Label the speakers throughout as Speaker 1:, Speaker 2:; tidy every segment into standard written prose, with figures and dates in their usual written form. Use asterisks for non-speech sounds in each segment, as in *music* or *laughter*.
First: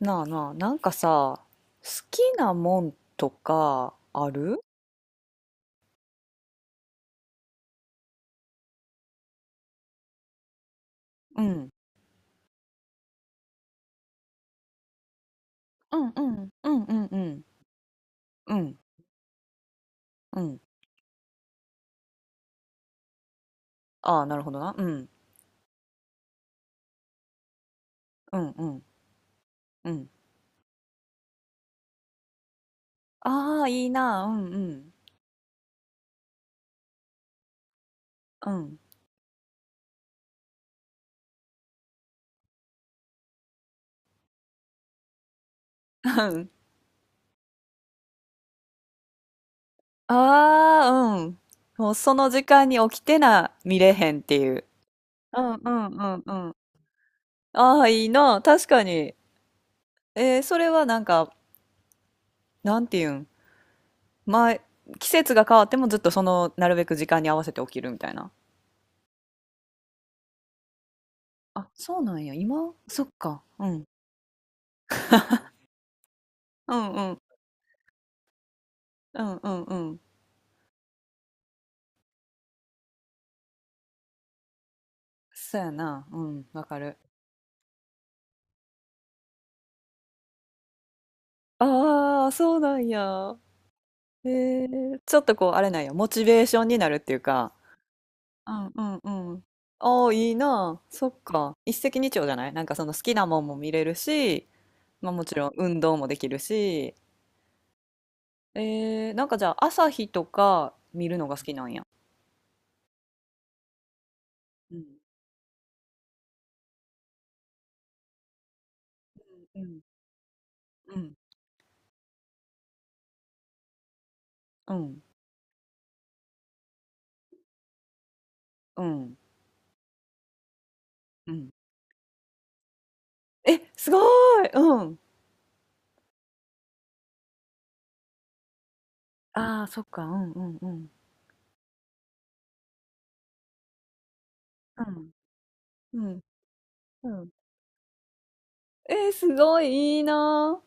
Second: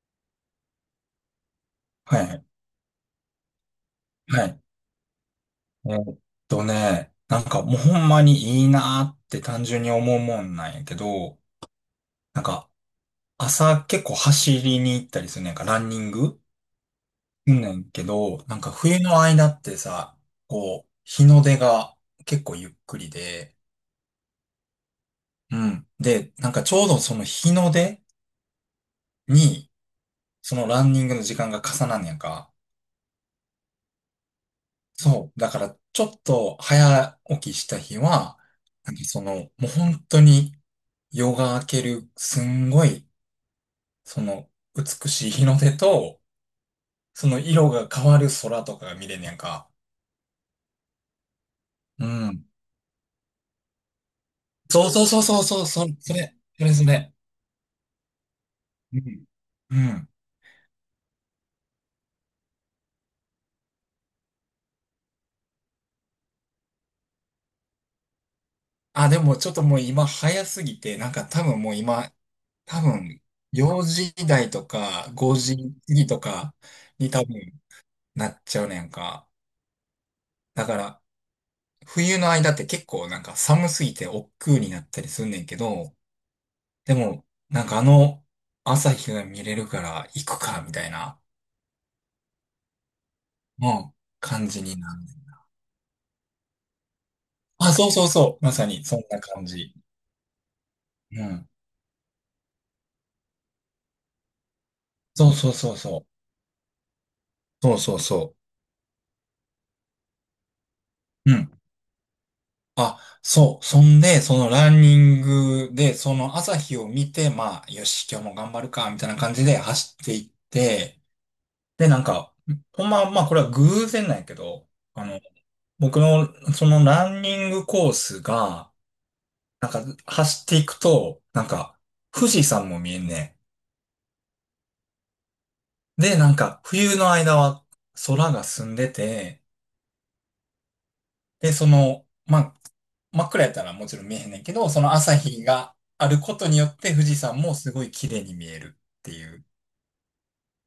Speaker 1: なあなあ、なんかさ、好き
Speaker 2: はい。
Speaker 1: なもんとかあ
Speaker 2: はい。
Speaker 1: る？
Speaker 2: えーっね、なんかもうほんまにいいなーって単純に思うもんなんやけど、
Speaker 1: うん。
Speaker 2: なんか朝結構走りに行ったりするねんか、ラン
Speaker 1: う
Speaker 2: ニン
Speaker 1: んう
Speaker 2: グ
Speaker 1: んうんうんうん
Speaker 2: うんねんけど、
Speaker 1: う
Speaker 2: なんか
Speaker 1: ん。
Speaker 2: 冬の間ってさ、
Speaker 1: うん。
Speaker 2: こう、日の出が結構ゆっくりで、
Speaker 1: ああー、なるほどな。うん。
Speaker 2: うん。で、なんかちょうどその日の出
Speaker 1: うんうん
Speaker 2: に、
Speaker 1: うん。
Speaker 2: そのランニングの時間が重なんねんか。
Speaker 1: ああー、いいな。うんうん
Speaker 2: そう。だから、ちょっと早起きした日は、
Speaker 1: うん。
Speaker 2: なんかその、もう本当に夜が明ける、すんごい、その、美しい日の出と、
Speaker 1: うん *laughs*
Speaker 2: その色が変わる空とかが見れんねやんか。
Speaker 1: ああー、うん。もう
Speaker 2: う
Speaker 1: その時
Speaker 2: ん。
Speaker 1: 間に起きてな、見れへんっていう。
Speaker 2: そうそうそう
Speaker 1: う
Speaker 2: そう
Speaker 1: ん
Speaker 2: そう、
Speaker 1: う
Speaker 2: そ
Speaker 1: ん
Speaker 2: れ、
Speaker 1: う
Speaker 2: そ
Speaker 1: んう
Speaker 2: れ、
Speaker 1: ん。
Speaker 2: それ、それ。
Speaker 1: ああー、いいな。確か
Speaker 2: う
Speaker 1: に。
Speaker 2: ん。うん。
Speaker 1: えーそれはなんか、なんていうん。前、季節が変わってもずっとその、なるべく時間に合わせて起きるみたいな。
Speaker 2: あ、でもちょっともう今早すぎて、なんか多分
Speaker 1: あ、
Speaker 2: もう
Speaker 1: そう
Speaker 2: 今、
Speaker 1: なんや、今
Speaker 2: 多
Speaker 1: そっ
Speaker 2: 分
Speaker 1: か、う
Speaker 2: 4
Speaker 1: ん。
Speaker 2: 時台とか5時過ぎとか
Speaker 1: うんう
Speaker 2: に
Speaker 1: ん。
Speaker 2: 多分なっちゃうねん
Speaker 1: う
Speaker 2: か。
Speaker 1: んうんうん。
Speaker 2: だから、冬の間って結構なんか寒すぎて億劫になったりすんねん
Speaker 1: そ
Speaker 2: け
Speaker 1: うや
Speaker 2: ど、
Speaker 1: な。うん、わか
Speaker 2: で
Speaker 1: る。
Speaker 2: も、なんかあの朝日が見れるから行くか、みたいな、
Speaker 1: ああ、そうなんや。
Speaker 2: うん、感じになる。
Speaker 1: ちょっとこう、あれなんや、モチベーションになるっていうか、
Speaker 2: あ、そうそうそう。
Speaker 1: う
Speaker 2: ま
Speaker 1: ん
Speaker 2: さ
Speaker 1: う
Speaker 2: にそんな
Speaker 1: んうん。
Speaker 2: 感じ。
Speaker 1: ああ、いいなそっ
Speaker 2: うん。
Speaker 1: か。一石二鳥じゃない？なんかその好きなもんも見れるし、まあも
Speaker 2: そう
Speaker 1: ちろん
Speaker 2: そうそう
Speaker 1: 運動
Speaker 2: そう。
Speaker 1: もできるし、
Speaker 2: そうそうそ
Speaker 1: なんかじゃあ朝日とか見るの
Speaker 2: う。う
Speaker 1: が好き
Speaker 2: ん。
Speaker 1: なんや。
Speaker 2: あ、そう。そんで、そのラ
Speaker 1: う
Speaker 2: ン
Speaker 1: ん
Speaker 2: ニングで、その朝日を見て、まあ、よし、今日も頑張るか、みたいな感じで
Speaker 1: うん
Speaker 2: 走っていっ
Speaker 1: う
Speaker 2: て、
Speaker 1: ん
Speaker 2: で、なんか、ほんま、まあ、これは偶然なんやけど、
Speaker 1: うん
Speaker 2: あの僕の、そのランニングコースが、
Speaker 1: うん
Speaker 2: なんか走っていくと、
Speaker 1: う
Speaker 2: なん
Speaker 1: ん。
Speaker 2: か富士山も見えんね
Speaker 1: え、すごい。うん。
Speaker 2: ん。で、なんか冬の間は空が澄んでて、
Speaker 1: ああ、そっか、うんうんうん。
Speaker 2: で、その、まあ、真っ暗やったらもちろん見えへんねんけど、そ
Speaker 1: う
Speaker 2: の
Speaker 1: ん、
Speaker 2: 朝日が
Speaker 1: う
Speaker 2: ある
Speaker 1: ん、
Speaker 2: ことによって富
Speaker 1: う
Speaker 2: 士
Speaker 1: ん。
Speaker 2: 山もすごい綺麗に見えるってい
Speaker 1: す
Speaker 2: う。
Speaker 1: ごいいいな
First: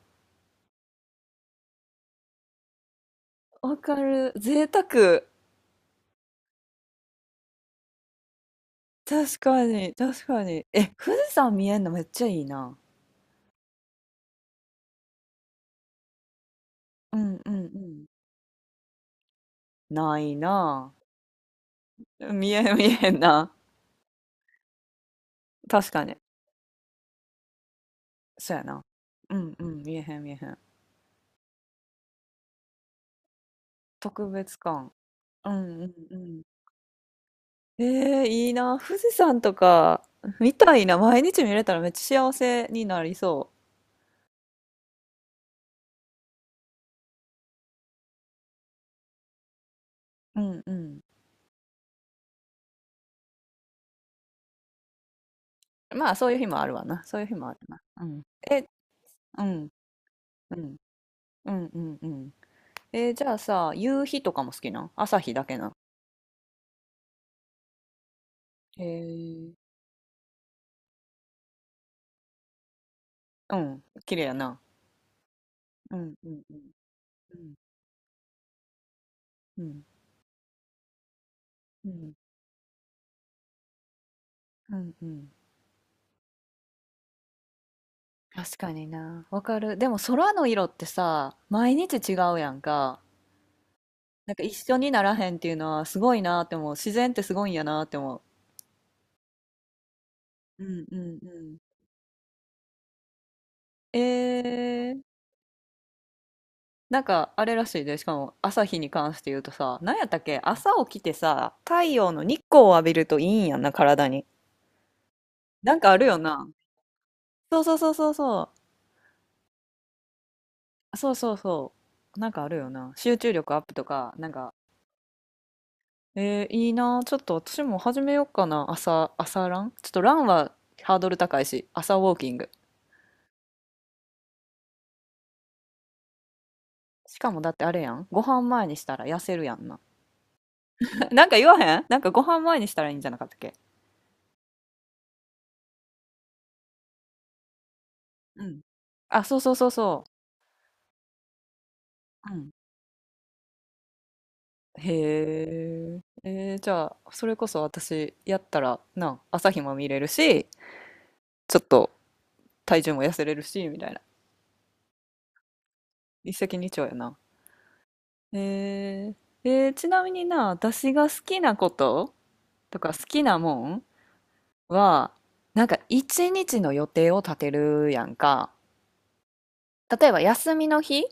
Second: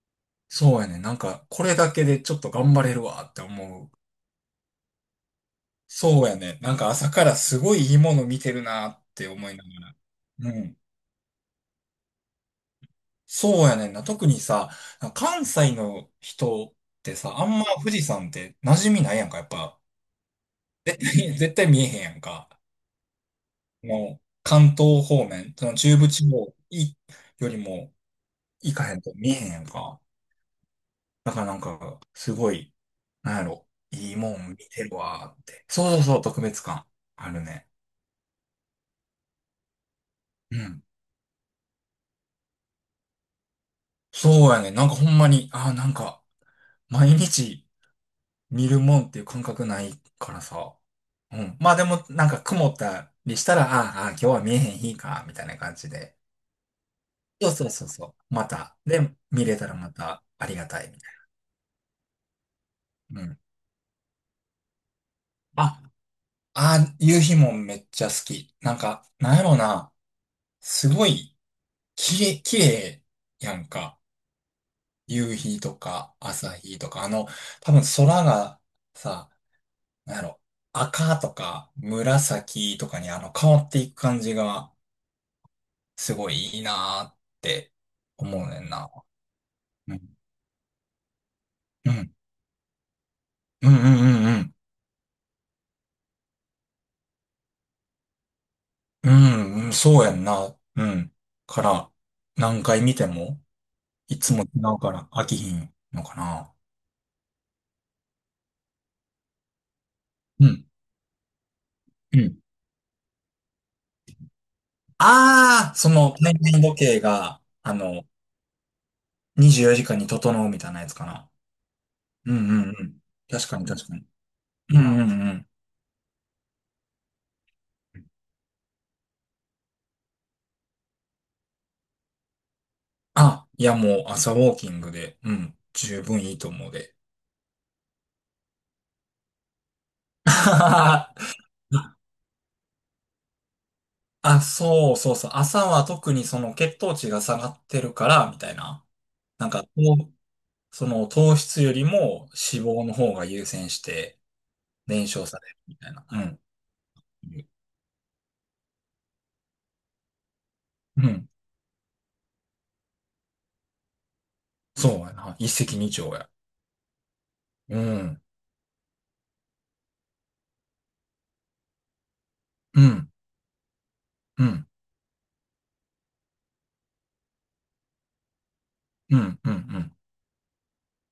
Speaker 2: そうやね。なんかこれだけでちょっと頑張れるわって
Speaker 1: ー。わ
Speaker 2: 思う。
Speaker 1: かる。贅沢。
Speaker 2: そうやね。なんか朝からすごいいいもの見てるなって思
Speaker 1: 確
Speaker 2: い
Speaker 1: か
Speaker 2: なが
Speaker 1: に、確か
Speaker 2: ら。う
Speaker 1: に。
Speaker 2: ん。
Speaker 1: え、富士山見えんのめっちゃいいな。
Speaker 2: そうやねんな。特にさ、関西の人って
Speaker 1: う
Speaker 2: さ、
Speaker 1: ん
Speaker 2: あ
Speaker 1: う
Speaker 2: ん
Speaker 1: ん
Speaker 2: ま
Speaker 1: う
Speaker 2: 富士
Speaker 1: ん。
Speaker 2: 山って馴染みないやんか、やっぱ。
Speaker 1: ないな
Speaker 2: *laughs* 絶対見えへんやん
Speaker 1: あ。
Speaker 2: か。
Speaker 1: 見えん、見えへんな。
Speaker 2: もう、関東方面、その
Speaker 1: 確
Speaker 2: 中
Speaker 1: か
Speaker 2: 部
Speaker 1: に。
Speaker 2: 地方いよりも
Speaker 1: そうや
Speaker 2: 行
Speaker 1: な。
Speaker 2: かへんと見
Speaker 1: う
Speaker 2: えへん
Speaker 1: ん
Speaker 2: や
Speaker 1: う
Speaker 2: ん
Speaker 1: ん、見
Speaker 2: か。
Speaker 1: えへん、見えへん。
Speaker 2: だからなんか、すごい、なんやろ、いい
Speaker 1: 特
Speaker 2: もん
Speaker 1: 別
Speaker 2: 見て
Speaker 1: 感。
Speaker 2: るわーっ
Speaker 1: う
Speaker 2: て。
Speaker 1: ん
Speaker 2: そ
Speaker 1: うん
Speaker 2: うそう
Speaker 1: う
Speaker 2: そう、特
Speaker 1: ん。
Speaker 2: 別感あるね。
Speaker 1: いいな。富士山とか、見
Speaker 2: う
Speaker 1: た
Speaker 2: ん。
Speaker 1: いな。毎日見れたらめっちゃ幸せになりそ
Speaker 2: そうやねん。なんかほんまに、ああ、なんか、毎日、見るもんっていう感覚ないから
Speaker 1: う。うんう
Speaker 2: さ。
Speaker 1: ん。
Speaker 2: うん。まあでも、なんか曇ったりしたら、ああ、ああ今日は見えへん日か、みたいな感じ
Speaker 1: まあ、
Speaker 2: で。
Speaker 1: そういう日もあるわな。そういう日
Speaker 2: そ
Speaker 1: も
Speaker 2: う
Speaker 1: ある
Speaker 2: そう
Speaker 1: な。
Speaker 2: そう
Speaker 1: う
Speaker 2: そ
Speaker 1: ん。
Speaker 2: う。ま
Speaker 1: え、
Speaker 2: た。で、
Speaker 1: う
Speaker 2: 見れた
Speaker 1: ん、
Speaker 2: らまたあ
Speaker 1: う
Speaker 2: りが
Speaker 1: ん、
Speaker 2: たい、みたい
Speaker 1: うん、うん、うん。えー
Speaker 2: な。
Speaker 1: じ
Speaker 2: う
Speaker 1: ゃあ
Speaker 2: ん。
Speaker 1: さ、夕日とかも好きなん？朝日だけなん？
Speaker 2: あ、ああ、夕日もめっちゃ好き。なん
Speaker 1: へ
Speaker 2: か、なんや
Speaker 1: え。
Speaker 2: ろな。すごい、きれい
Speaker 1: う
Speaker 2: やん
Speaker 1: ん、
Speaker 2: か。
Speaker 1: 綺麗やな。
Speaker 2: 夕日と
Speaker 1: うん、
Speaker 2: か、
Speaker 1: うん、う
Speaker 2: 朝
Speaker 1: ん、
Speaker 2: 日とか、あの、
Speaker 1: うん、
Speaker 2: 多分空がさ、
Speaker 1: うん、
Speaker 2: なんやろ、赤とか紫とかにあの変わっていく感じが、
Speaker 1: うん、うん。
Speaker 2: すごいいいなーって思う
Speaker 1: 確
Speaker 2: ねん
Speaker 1: かに
Speaker 2: な。
Speaker 1: な。わかる。で
Speaker 2: う
Speaker 1: も
Speaker 2: ん。
Speaker 1: 空の色ってさ、毎
Speaker 2: う
Speaker 1: 日
Speaker 2: ん。
Speaker 1: 違うやんか。
Speaker 2: うんうんうん
Speaker 1: なん
Speaker 2: う
Speaker 1: か
Speaker 2: ん。
Speaker 1: 一緒にならへんっていうのはすごいなって思う。自然ってすごいんやなって思
Speaker 2: うん、うんそうやんな。
Speaker 1: う。う
Speaker 2: う
Speaker 1: ん、う
Speaker 2: ん。
Speaker 1: ん、うん。
Speaker 2: から、何回見ても、いつも違うから
Speaker 1: え、
Speaker 2: 飽きひんのかな。
Speaker 1: なんかあれらしいで、しかも朝日に関して言うとさ、なんやったっけ、
Speaker 2: うん。
Speaker 1: 朝起きてさ、太陽
Speaker 2: う
Speaker 1: の
Speaker 2: ん。
Speaker 1: 日光を浴びるといいんやんな、体に。
Speaker 2: あ
Speaker 1: な
Speaker 2: あ、
Speaker 1: ん
Speaker 2: そ
Speaker 1: かある
Speaker 2: の、
Speaker 1: よ
Speaker 2: 年
Speaker 1: な。
Speaker 2: 々時計が、
Speaker 1: そう
Speaker 2: あ
Speaker 1: そうそう
Speaker 2: の、
Speaker 1: そうそ
Speaker 2: 24時間に整うみたいなやつ
Speaker 1: う。
Speaker 2: か
Speaker 1: そう
Speaker 2: な。
Speaker 1: そうそう。なん
Speaker 2: うん
Speaker 1: かあ
Speaker 2: う
Speaker 1: るよ
Speaker 2: んう
Speaker 1: な。
Speaker 2: ん。
Speaker 1: 集中
Speaker 2: 確
Speaker 1: 力
Speaker 2: か
Speaker 1: アッ
Speaker 2: に
Speaker 1: プと
Speaker 2: 確かに。
Speaker 1: か、なんか、
Speaker 2: うんうんうん。
Speaker 1: いいな。ちょっと私も始めようかな。朝、朝ランちょっとランはハードル高いし、朝ウォーキング。
Speaker 2: あ、いやもう朝ウォーキングで、うん、十分いいと思うで。
Speaker 1: しかもだってあれやん。ご飯前にしたら痩せるやんな。*laughs* なんか
Speaker 2: *laughs*
Speaker 1: 言わへん？なんかご飯前にしたらいいんじゃなかったっけ？
Speaker 2: あ、そうそうそう。朝は特にその血糖値が下がってるから、み
Speaker 1: う
Speaker 2: たい
Speaker 1: ん。
Speaker 2: な。
Speaker 1: あ、そう
Speaker 2: なん
Speaker 1: そう
Speaker 2: か、
Speaker 1: そうそ
Speaker 2: その糖質よりも
Speaker 1: う。うん。
Speaker 2: 脂肪の方が優先して燃焼さ
Speaker 1: へ
Speaker 2: れるみたい
Speaker 1: え、
Speaker 2: な。うん。
Speaker 1: じゃあそれこそ私やったらな、朝日も見れるし
Speaker 2: うん。
Speaker 1: ちょっと体重も痩せれるしみたいな。
Speaker 2: そうやな。一石二鳥や。
Speaker 1: 一石二鳥やな。
Speaker 2: うん。
Speaker 1: えちなみにな、私が好きなことと
Speaker 2: う
Speaker 1: か好
Speaker 2: ん。
Speaker 1: きなもん
Speaker 2: うん。
Speaker 1: は、なんか一日の予定を立てるやんか。
Speaker 2: うん。うん。うん。
Speaker 1: 例えば休みの日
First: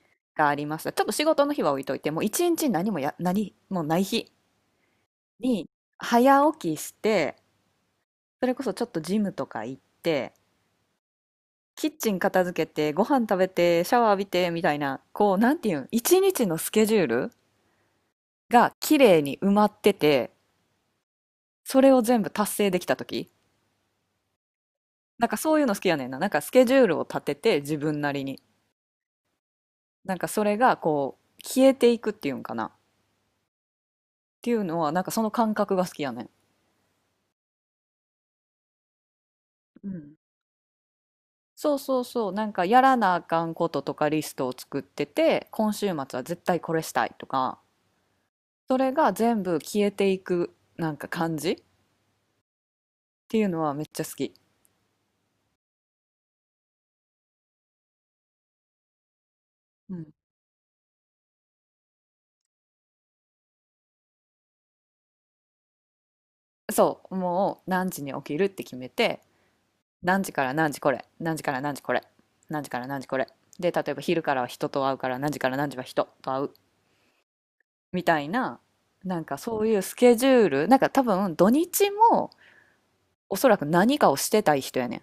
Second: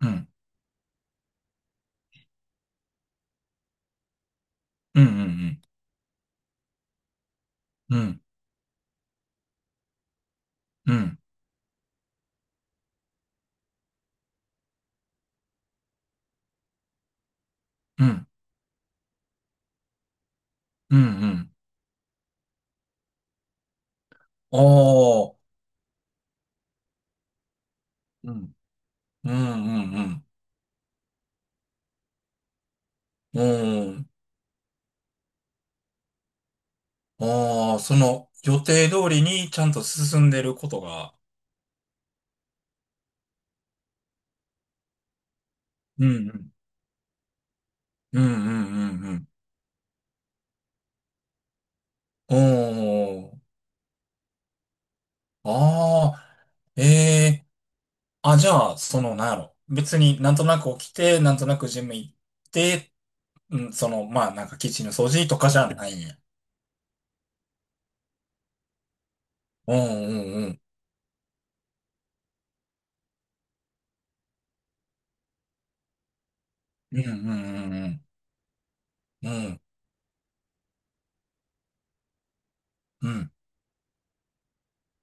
Speaker 2: うん。
Speaker 1: がありました、ちょっと仕事の日は置いといて、もう一日何もない日
Speaker 2: うん。
Speaker 1: に早起きして、
Speaker 2: うん。うん。
Speaker 1: それこそちょっとジムとか行って、
Speaker 2: うん。
Speaker 1: キッチン片付けて、ご飯食べて、シャワー浴びて、みたいな、こう、なんていうん、一日のスケジュールが綺麗に埋まってて、
Speaker 2: うん。うん
Speaker 1: それを全部達成できた時、
Speaker 2: あ
Speaker 1: なんか
Speaker 2: あ。
Speaker 1: そういうの好きやねんな。なんかスケジュールを立てて、自分なり
Speaker 2: う
Speaker 1: に。
Speaker 2: ん。うん。う
Speaker 1: なんか
Speaker 2: ん。
Speaker 1: それが、こう、消えていくっていうんかな。っ
Speaker 2: うん。
Speaker 1: ていうのは、なんかその感覚が好きやねん。
Speaker 2: ああ、その予定通りにちゃんと
Speaker 1: うん。
Speaker 2: 進んでることが、
Speaker 1: そうそうそう、なんかやらなあかんこととかリストを作ってて、今週末は
Speaker 2: う
Speaker 1: 絶
Speaker 2: ん
Speaker 1: 対これしたいとか、
Speaker 2: うんうんう
Speaker 1: それ
Speaker 2: ん
Speaker 1: が
Speaker 2: うん。
Speaker 1: 全部消えていくなんか感じっ
Speaker 2: お
Speaker 1: ていう
Speaker 2: ー。
Speaker 1: のはめっちゃ好き。
Speaker 2: ああ。えーあ、じゃあ、その、なんやろ。
Speaker 1: う
Speaker 2: 別
Speaker 1: ん、
Speaker 2: になんとなく起きて、なんとなくジム行って、うん、その、まあ、なんかキッチンの掃除とかじゃないんや。
Speaker 1: そう、もう何時に起きるって決めて、
Speaker 2: うんう
Speaker 1: 何時か
Speaker 2: んう
Speaker 1: ら
Speaker 2: ん。
Speaker 1: 何時これ、何時から何時これ、何時から何時これ。で、例えば昼からは人と会うから、何時から何時は人と会う
Speaker 2: うんうんう
Speaker 1: みたいな、なん
Speaker 2: んうん。
Speaker 1: か
Speaker 2: う
Speaker 1: そ
Speaker 2: ん。
Speaker 1: ういうスケジュール、なんか多分土日も
Speaker 2: うん
Speaker 1: おそらく何かをしてたい人やねん。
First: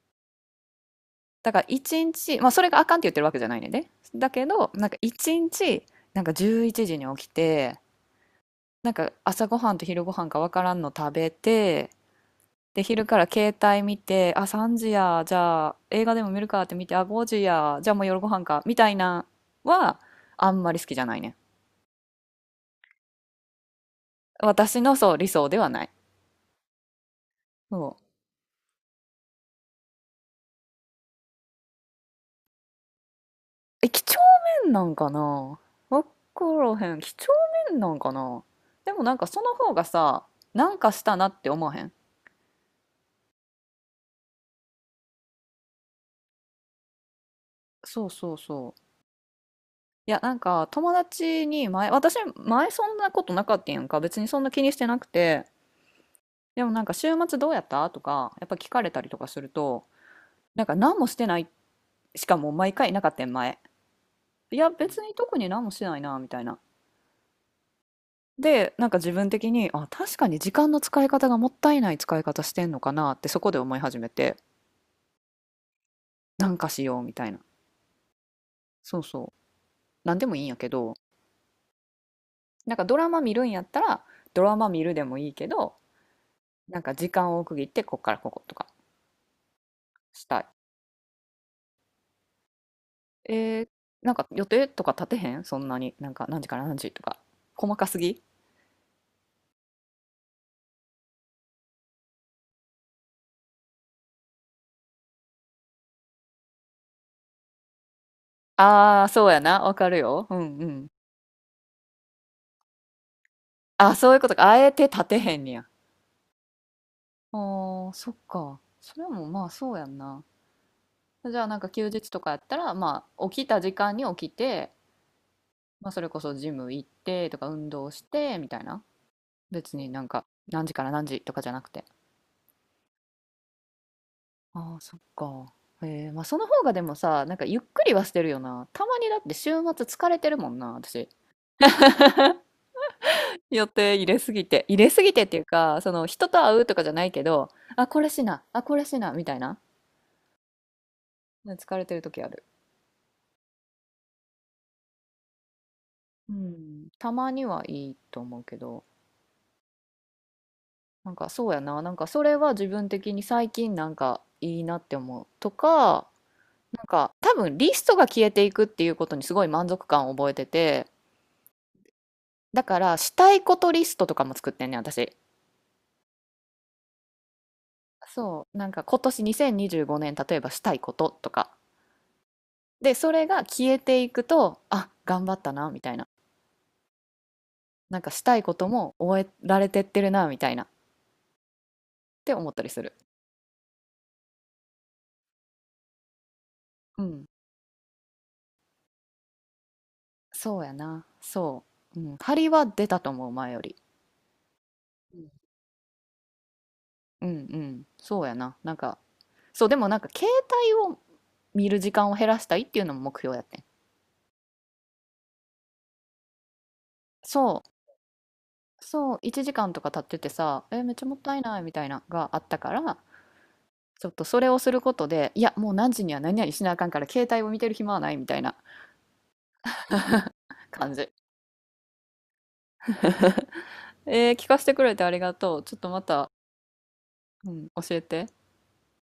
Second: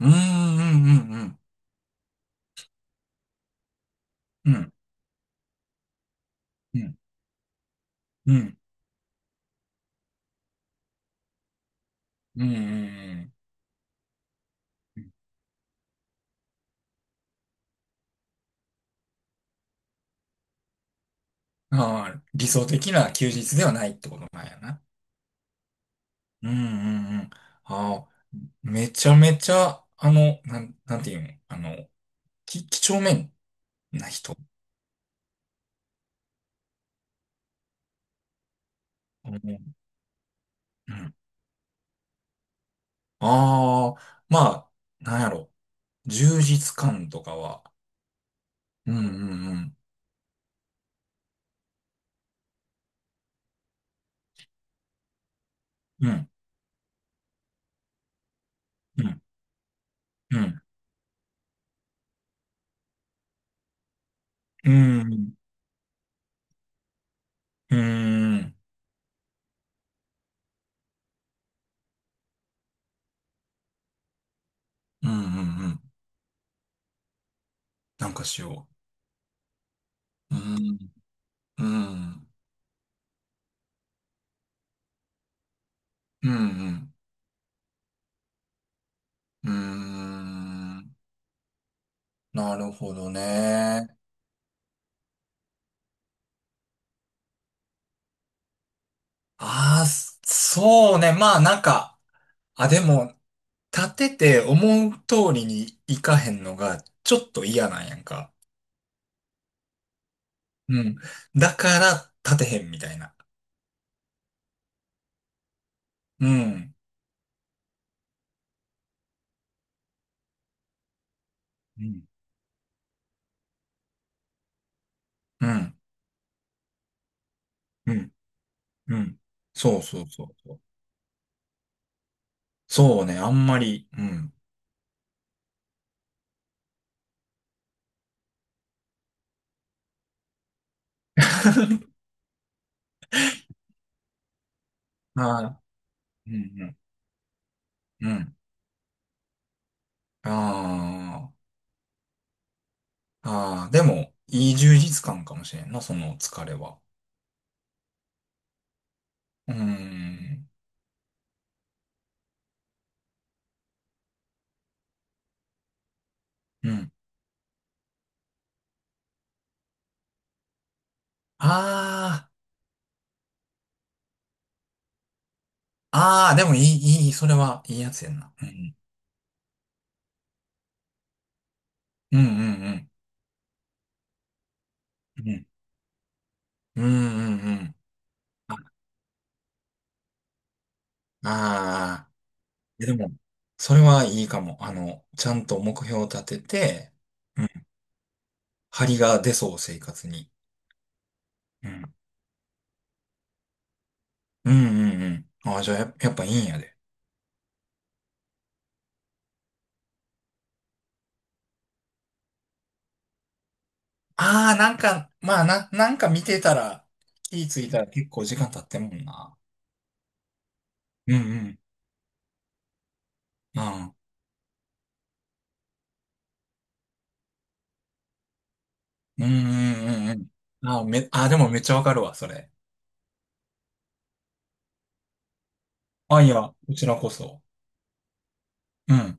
Speaker 2: うんうんうん。
Speaker 1: だから一日、まあそれがあかんって言ってるわけじゃないねんで。だけ
Speaker 2: う
Speaker 1: ど、
Speaker 2: ん。
Speaker 1: なんか一日、なんか11
Speaker 2: うん。
Speaker 1: 時に起きて、
Speaker 2: うん
Speaker 1: なんか朝ごはんと昼ごはんかわからんの食べて、
Speaker 2: うんう
Speaker 1: で、昼から
Speaker 2: ん
Speaker 1: 携帯見て、あ、3時
Speaker 2: うん。
Speaker 1: や、じゃあ映画でも見るかって見て、あ、5時や、じゃあもう夜ご飯か、みたいなは、あんまり好きじゃないね。
Speaker 2: ああ、理想的な休日ではないってことなんやな。
Speaker 1: 私のそう、理想ではない。
Speaker 2: うんうんうん。
Speaker 1: そ
Speaker 2: あ
Speaker 1: う。
Speaker 2: あ、めちゃめちゃ、あの、なんていうの、あの、き、几帳面
Speaker 1: え、几
Speaker 2: な
Speaker 1: 帳
Speaker 2: 人。
Speaker 1: 面なんかな？わからへん。几帳面なんかな？でもなんか
Speaker 2: う
Speaker 1: その方
Speaker 2: ん。
Speaker 1: がさ、なんか
Speaker 2: う
Speaker 1: し
Speaker 2: ん
Speaker 1: たなって思わへん？
Speaker 2: ああ、まあ、なんやろ。充実感とかは。
Speaker 1: そうそうそう。
Speaker 2: うんうん
Speaker 1: いや、なんか友達に前、私前そんなことなかったんやんか。別にそんな気にしてなくて。
Speaker 2: うん。うん。
Speaker 1: でもなんか週末どうやったとか、やっぱ聞かれた
Speaker 2: う
Speaker 1: りと
Speaker 2: ん。
Speaker 1: かすると、
Speaker 2: うん。
Speaker 1: なんか何もしてない、しかも毎回なかったん、前。いや、
Speaker 2: う
Speaker 1: 別に
Speaker 2: ん。
Speaker 1: 特に何もしてないな、みたいな。
Speaker 2: うん。うん。
Speaker 1: で、なんか自分的に、あ、確かに時間の使い方がもったいない使い方してんのかなってそこで思い始めて、
Speaker 2: うん。うん
Speaker 1: なんかしようみたいな。
Speaker 2: なんかしよ
Speaker 1: そうそう。なんで
Speaker 2: う。
Speaker 1: も
Speaker 2: う
Speaker 1: いいんやけ
Speaker 2: ん。
Speaker 1: ど、
Speaker 2: うん。
Speaker 1: なんかドラマ見るんやったら、ドラマ見るでもいいけど、
Speaker 2: う
Speaker 1: なん
Speaker 2: ん。
Speaker 1: か時間を区切って、こっからこことか
Speaker 2: う
Speaker 1: したい。
Speaker 2: ん。なるほど
Speaker 1: えー、
Speaker 2: ね。
Speaker 1: なんか予定とか立てへん、そんなに？なんか何時から何時とか。細かすぎ。
Speaker 2: ああ、そうね。まあ、なんか、あ、でも、立てて思う通りにいかへんのが、ちょっと嫌なんやんか。
Speaker 1: ああー、そうやな。わかるよ。うんう
Speaker 2: う
Speaker 1: ん。
Speaker 2: ん。だから立てへんみたいな。
Speaker 1: あ、そういうことか。あえて立てへんねや。
Speaker 2: うん。
Speaker 1: あー、そっか。それもまあそうやんな。じゃあなんか
Speaker 2: う
Speaker 1: 休
Speaker 2: ん。
Speaker 1: 日とかやったら、まあ起きた時間に起きて、
Speaker 2: うん。
Speaker 1: まあそれこそジム行ってとか運動
Speaker 2: う
Speaker 1: し
Speaker 2: ん。
Speaker 1: てみたいな。
Speaker 2: うん。
Speaker 1: 別
Speaker 2: そう
Speaker 1: にな
Speaker 2: そ
Speaker 1: ん
Speaker 2: う
Speaker 1: か
Speaker 2: そうそう。
Speaker 1: 何時から何時とかじゃなくて。
Speaker 2: そうね、あんまり。うん。
Speaker 1: ああ、そっか。へえ、まあその方がでもさ、なんかゆっくりはしてるよな。たまにだって週末疲れてるもんな、私。予定入れすぎて。入れすぎてっていう
Speaker 2: あ
Speaker 1: か、その人
Speaker 2: ーう
Speaker 1: と会うと
Speaker 2: ん
Speaker 1: かじゃないけど、あ、これ
Speaker 2: うん。う
Speaker 1: し
Speaker 2: ん。
Speaker 1: な、あ、これしな、みたいな。
Speaker 2: あ
Speaker 1: 疲れてる時ある。
Speaker 2: あ。ああ。でも、いい充実感かもしれんな、その
Speaker 1: う
Speaker 2: 疲れは。
Speaker 1: ん、たまにはいいと思うけど、
Speaker 2: うん。
Speaker 1: なんかそうやな、なんかそれは自分的に最近なんかいいなって思うとか、
Speaker 2: う
Speaker 1: なん
Speaker 2: ん。
Speaker 1: か多分リストが消えていくっていうことにすごい満足感を覚えてて、
Speaker 2: あ
Speaker 1: だからしたいことリストとかも作ってんねん、私。
Speaker 2: あ。ああ、でもいい、いい、それはいいやつやんな。う
Speaker 1: そう、なん
Speaker 2: ん。
Speaker 1: か今年2025年例えばしたいこととか。
Speaker 2: うんうん
Speaker 1: で、それが消えていくと、あ、
Speaker 2: う
Speaker 1: 頑
Speaker 2: ん。う
Speaker 1: 張っ
Speaker 2: ん。
Speaker 1: たな、みたいな。
Speaker 2: うんうんうん。
Speaker 1: なんかしたいことも終えられてってるな、みたいなっ
Speaker 2: ああ
Speaker 1: て思ったりす
Speaker 2: え
Speaker 1: る。
Speaker 2: でも、それはいいかも。あの、ちゃんと目標を立てて、
Speaker 1: うん。
Speaker 2: うん。張りが出そう、生活に。
Speaker 1: そうやな。そ
Speaker 2: うん。
Speaker 1: う。うん。張りは出たと思う、前より。
Speaker 2: うんうんう
Speaker 1: うん、
Speaker 2: ん。ああ、じゃあや、やっぱいいんやで。
Speaker 1: うんうんそうやな。なんか、そう、でもなんか、携帯を見る時間を減らしたいっていうのも目標やってん。
Speaker 2: ああ、なんか、まあな、なんか見てたら、気ぃつ
Speaker 1: そ
Speaker 2: い
Speaker 1: う。
Speaker 2: たら結構時間経ってんもん
Speaker 1: そう、
Speaker 2: な。
Speaker 1: 1時間とか経っててさ、え、めっちゃ
Speaker 2: う
Speaker 1: も
Speaker 2: ん
Speaker 1: っ
Speaker 2: う
Speaker 1: たいな
Speaker 2: ん。
Speaker 1: いみたいなのがあったから、
Speaker 2: ああ、
Speaker 1: ちょっとそれをすることで、いや、もう何時には何々しなあかんから、携帯を見てる暇はないみたいな
Speaker 2: うんうんうんうん。ああ、
Speaker 1: 感
Speaker 2: め、
Speaker 1: じ。
Speaker 2: ああ、でもめっちゃわかるわ、それ。
Speaker 1: 聞かせてくれてありがとう。ちょっとま
Speaker 2: あ、い
Speaker 1: た、
Speaker 2: や、こちらこそ。
Speaker 1: うん、教えて。
Speaker 2: うん。